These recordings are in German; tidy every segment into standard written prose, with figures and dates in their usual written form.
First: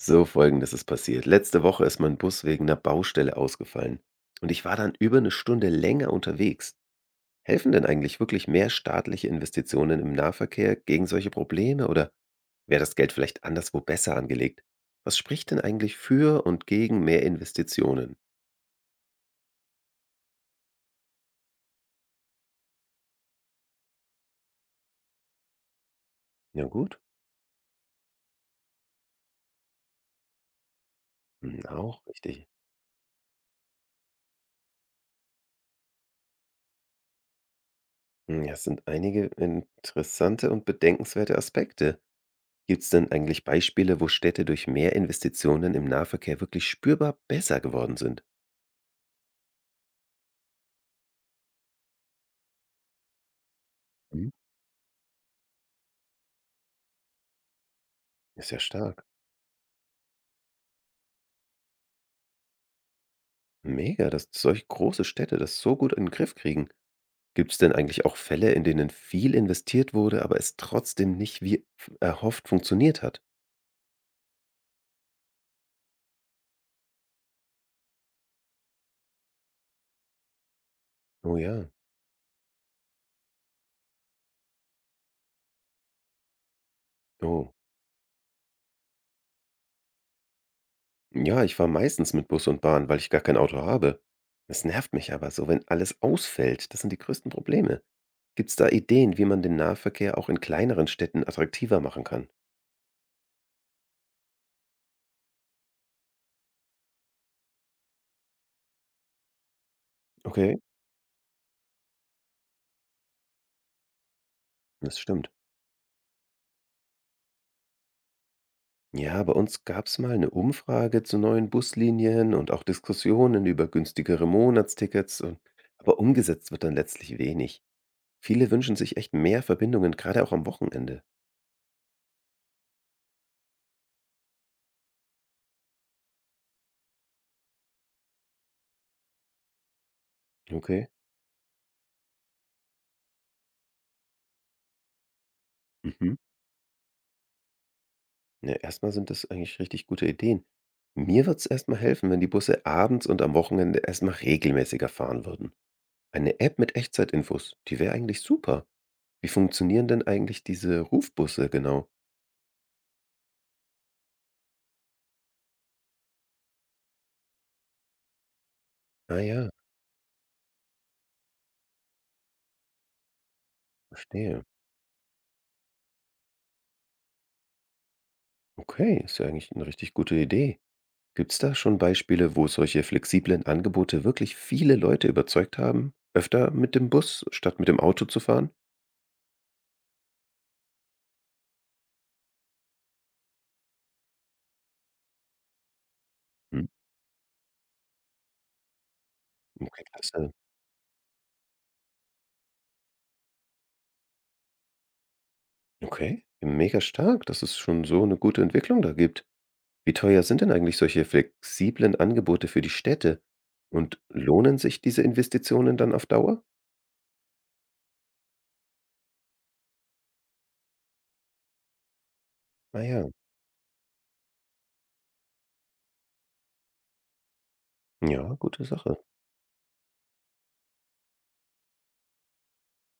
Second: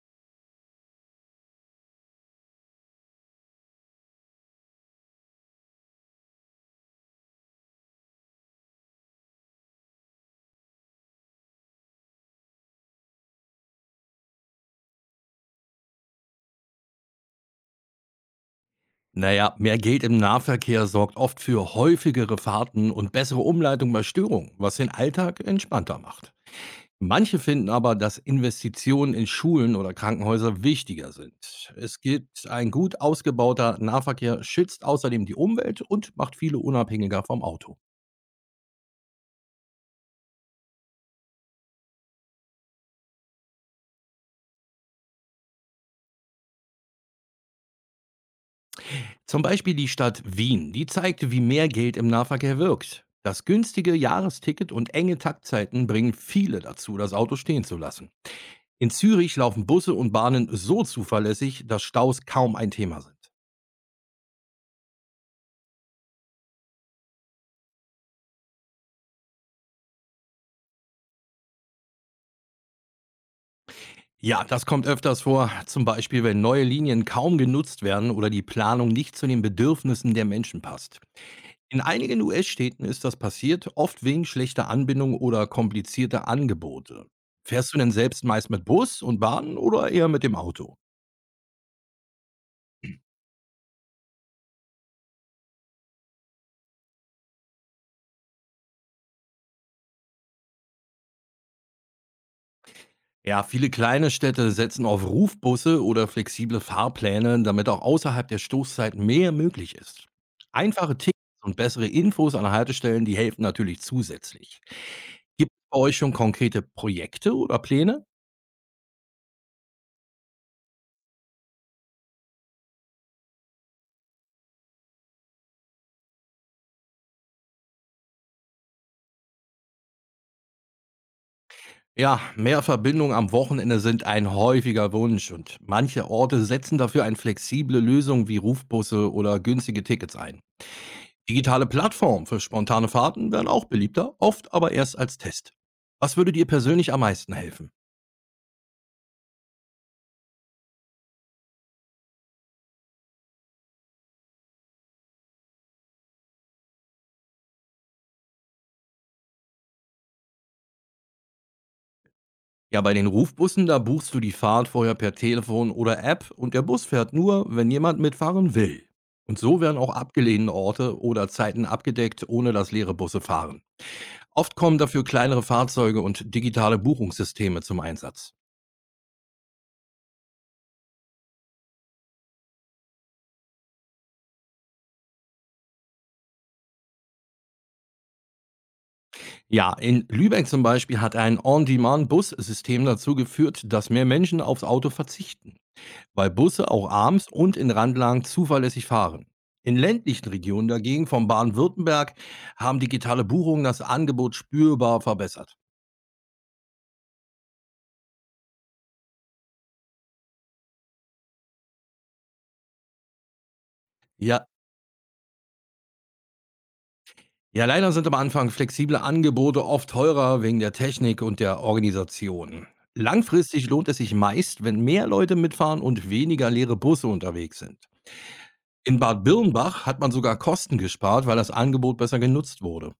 So, Folgendes ist passiert. Letzte Woche ist mein Bus wegen einer Baustelle ausgefallen. Und ich war dann über eine Stunde länger unterwegs. Helfen denn eigentlich wirklich mehr staatliche Investitionen im Nahverkehr gegen solche Probleme oder wäre das Geld vielleicht anderswo besser angelegt? Was spricht denn eigentlich für und gegen mehr Investitionen? Naja, mehr Geld im Nahverkehr sorgt oft für häufigere Fahrten und bessere Umleitung bei Störungen, was den Alltag entspannter macht. Ja gut, Manche finden aber, dass Investitionen in Schulen oder Krankenhäuser wichtiger hm, sind. Es auch richtig. gibt ein gut ausgebauter Nahverkehr, schützt außerdem die Umwelt und macht viele unabhängiger vom Auto. Hm, das sind einige interessante und bedenkenswerte Aspekte. Gibt es denn eigentlich Beispiele, wo Städte durch mehr Investitionen im Nahverkehr wirklich spürbar besser geworden sind? Zum Beispiel die Stadt Wien, die zeigte, wie mehr Geld im Nahverkehr wirkt. Das günstige Mhm. Jahresticket und enge Taktzeiten bringen viele dazu, das Auto stehen zu lassen. Ist ja In stark. Zürich laufen Busse und Bahnen so zuverlässig, dass Staus kaum ein Thema sind. Mega, dass solch große Städte das so gut in den Griff kriegen. Gibt es denn eigentlich auch Fälle, in denen viel investiert wurde, aber es trotzdem nicht wie erhofft funktioniert hat? Ja, das kommt öfters vor, zum Beispiel wenn neue Linien kaum genutzt werden oder die Planung nicht zu den Bedürfnissen der Menschen passt. Oh ja. In einigen US-Städten ist das passiert, oft wegen schlechter Anbindung oder komplizierter Angebote. Oh. Fährst du denn selbst meist mit Bus und Bahn oder eher mit dem Auto? Ja, ich fahre meistens mit Bus und Bahn, weil ich gar kein Auto habe. Es nervt mich aber so, wenn alles ausfällt. Das sind die größten Probleme. Gibt es da Ideen, wie man den Nahverkehr auch in kleineren Städten attraktiver machen kann? Ja, viele kleine Städte setzen auf Rufbusse oder flexible Fahrpläne, damit auch außerhalb der Stoßzeit mehr möglich ist. Okay, Einfache Tickets und bessere Infos an Haltestellen, die helfen natürlich zusätzlich. das stimmt. Gibt es bei euch schon konkrete Projekte oder Pläne? Ja, bei uns gab's mal 'ne Umfrage zu neuen Buslinien und auch Diskussionen über günstigere Monatstickets und aber umgesetzt wird dann letztlich wenig. Viele wünschen sich echt mehr Verbindungen, gerade auch am Wochenende. Ja, mehr Verbindungen am Wochenende sind ein häufiger Wunsch und manche Orte setzen dafür eine flexible Lösung wie Rufbusse oder günstige Tickets ein. Okay. Digitale Plattformen für spontane Fahrten werden auch beliebter, oft aber erst als Test. Mhm. Was würde dir persönlich am meisten helfen? Ja, erst sind das eigentlich richtig gute Ideen. Mir würd's erst mal helfen, wenn die Busse abends und am Wochenende erstmal mal regelmäßiger fahren würden. Eine App mit Echtzeitinfos, die wäre eigentlich super. Wie funktionieren denn eigentlich diese Rufbusse genau? Ja, bei den Rufbussen, da buchst du die Fahrt vorher per Telefon oder App und der Bus fährt nur, wenn jemand mitfahren will. Ah Und ja, so werden auch abgelehnte Orte oder Zeiten abgedeckt, ohne dass leere Busse fahren. verstehe. Oft kommen dafür kleinere Fahrzeuge und digitale Buchungssysteme zum Einsatz. Okay, ist ja eigentlich eine richtig gute Idee. Gibt's da schon Beispiele, wo solche flexiblen Angebote wirklich viele Leute überzeugt haben, öfter mit dem Bus statt mit dem Auto zu fahren? Ja, in Lübeck zum Beispiel hat ein On-Demand-Bus-System dazu geführt, dass mehr Menschen aufs Auto verzichten, weil Mhm. Busse auch abends und in Randlagen zuverlässig fahren. In Okay, ländlichen klasse. Regionen dagegen, von Baden-Württemberg, haben digitale Buchungen das Angebot spürbar verbessert. Okay, mega stark, dass es schon so eine gute Entwicklung da gibt. Wie teuer sind denn eigentlich solche flexiblen Angebote für die Städte? Und Ja, lohnen sich diese Investitionen dann auf Dauer? ja, leider sind am Anfang flexible Angebote oft teurer wegen der Technik und der Organisation. Ah ja, Langfristig lohnt es sich meist, wenn mehr Leute mitfahren und weniger leere Busse unterwegs sind. ja, gute Sache. In Bad Birnbach hat man sogar Kosten gespart, weil das Angebot besser genutzt wurde.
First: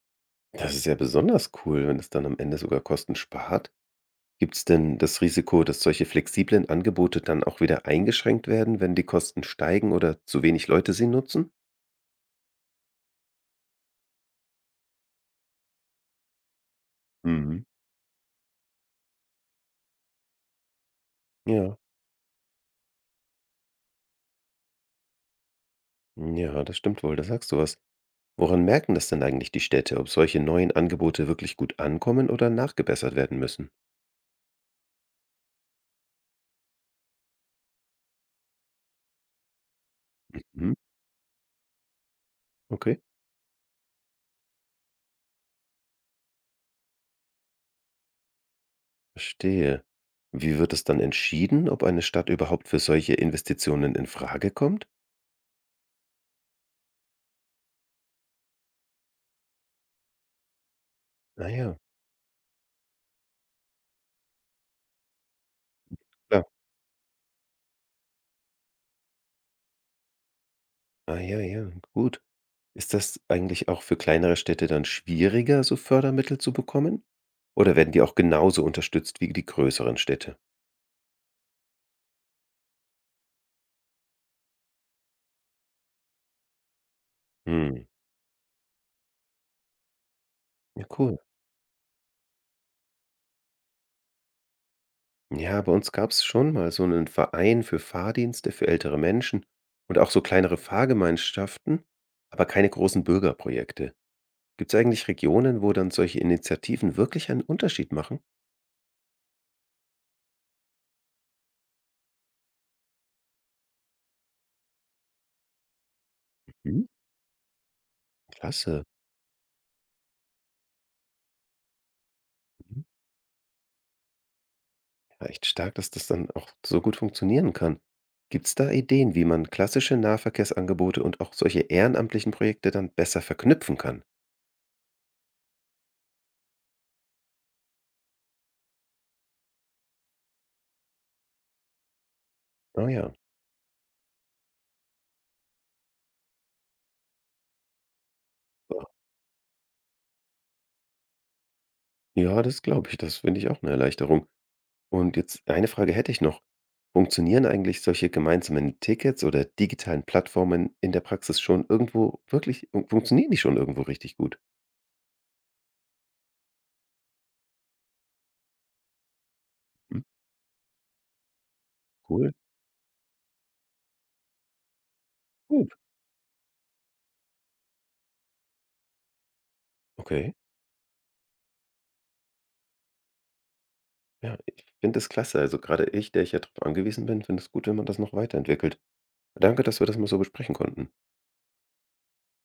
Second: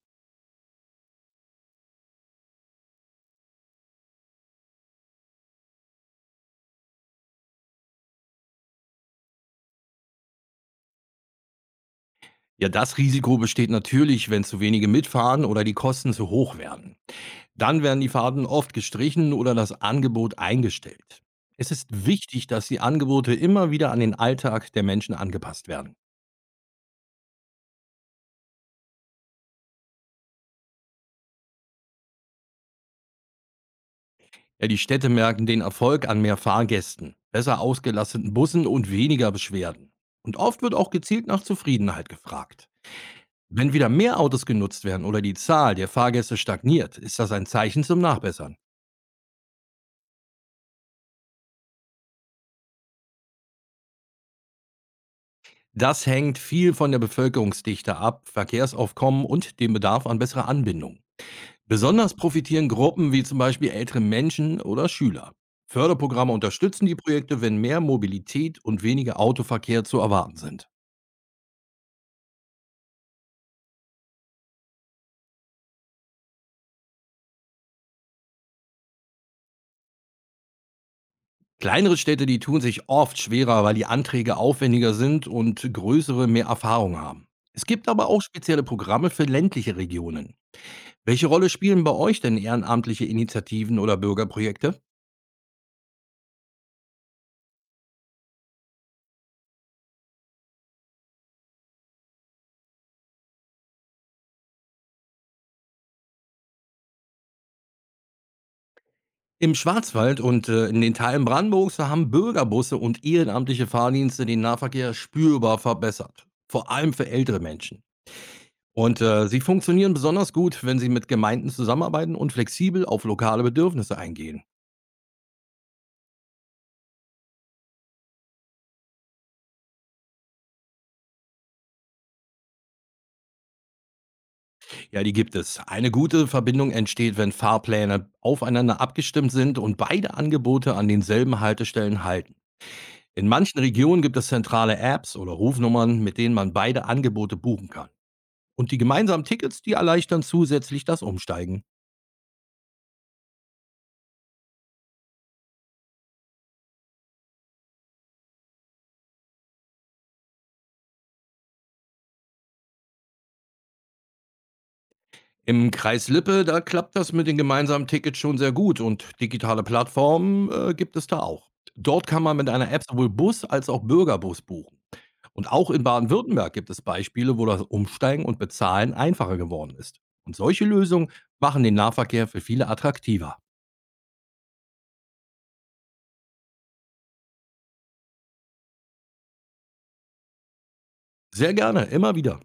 Das ist ja besonders cool, wenn es dann am Ende sogar Kosten spart. Gibt es denn das Risiko, dass solche flexiblen Angebote dann auch wieder eingeschränkt werden, wenn die Kosten steigen oder zu wenig Leute sie nutzen? Ja, das Risiko besteht natürlich, wenn zu wenige mitfahren oder die Kosten zu hoch werden. Mhm. Dann werden die Fahrten oft gestrichen oder das Angebot eingestellt. Es Ja, ist wichtig, dass die Angebote immer wieder an den Alltag der Menschen angepasst werden. ja, das stimmt wohl, da sagst du was. Woran merken das denn eigentlich die Städte, ob solche neuen Angebote wirklich gut ankommen oder nachgebessert werden müssen? Ja, die Städte merken den Erfolg an mehr Fahrgästen, besser ausgelasteten Bussen und weniger Beschwerden. Und oft Mhm. wird auch gezielt nach Zufriedenheit gefragt. Okay, Wenn wieder mehr Autos genutzt werden oder die Zahl der Fahrgäste stagniert, ist das ein Zeichen zum Nachbessern. verstehe. Wie wird es dann entschieden, ob eine Stadt überhaupt für solche Investitionen in Frage kommt? Das hängt viel von der Bevölkerungsdichte ab, Verkehrsaufkommen und dem Bedarf an besserer Anbindung. Ah ja, Besonders profitieren Gruppen wie zum Beispiel ältere Menschen oder Schüler. Förderprogramme klar. unterstützen die Projekte, wenn mehr Mobilität und weniger Autoverkehr zu erwarten sind. Ah ja, ja, gut. Ist das eigentlich auch für kleinere Städte dann schwieriger, so Fördermittel zu bekommen? Oder werden die auch genauso unterstützt wie die größeren Städte? Kleinere Städte, die tun sich oft schwerer, weil die Anträge aufwendiger sind und größere mehr Erfahrung haben. Es Hm, gibt aber auch spezielle Programme für ländliche Regionen. ja cool. Welche Rolle spielen bei euch denn ehrenamtliche Initiativen oder Bürgerprojekte? Ja, bei uns gab es schon mal so einen Verein für Fahrdienste für ältere Menschen und auch so kleinere Fahrgemeinschaften, aber keine großen Bürgerprojekte. Gibt es eigentlich Regionen, wo dann solche Initiativen wirklich einen Unterschied machen? Im Schwarzwald und, in den Teilen Brandenburgs, da haben Bürgerbusse und ehrenamtliche Fahrdienste den Nahverkehr spürbar verbessert, vor Mhm, allem für ältere Menschen. klasse. Und, sie funktionieren besonders gut, wenn sie mit Gemeinden zusammenarbeiten und flexibel auf lokale Bedürfnisse eingehen. Ja, echt stark, dass das dann auch so gut funktionieren kann. Gibt's da Ideen, wie man klassische Nahverkehrsangebote und auch solche ehrenamtlichen Projekte dann besser verknüpfen kann? Ja, die gibt es. Eine gute Verbindung entsteht, wenn Fahrpläne aufeinander abgestimmt sind und beide Angebote an denselben Haltestellen halten. Ah ja. In manchen Regionen gibt es zentrale Apps oder Rufnummern, mit denen man beide Angebote buchen kann. Und die Ja, gemeinsamen Tickets, die erleichtern zusätzlich das Umsteigen. ja, das glaube ich. Das finde ich auch eine Erleichterung. Und jetzt eine Frage hätte ich noch. Funktionieren eigentlich solche gemeinsamen Tickets oder digitalen Plattformen in der Praxis schon irgendwo wirklich funktionieren die schon irgendwo richtig gut? Im Kreis Lippe, da klappt das mit den gemeinsamen Tickets schon sehr gut und digitale Hm, Plattformen gibt es da auch. Dort kann cool. man mit einer App sowohl Bus als auch Bürgerbus buchen. Und Gut, auch in Baden-Württemberg gibt es Beispiele, wo das Umsteigen und Bezahlen einfacher geworden ist. okay. Und solche Lösungen machen den Nahverkehr für viele attraktiver. Ja, ich finde das klasse. Also, gerade ich, der ich ja darauf angewiesen bin, finde es gut, wenn man das noch weiterentwickelt. Danke, dass wir das mal so besprechen konnten. Sehr gerne, immer wieder.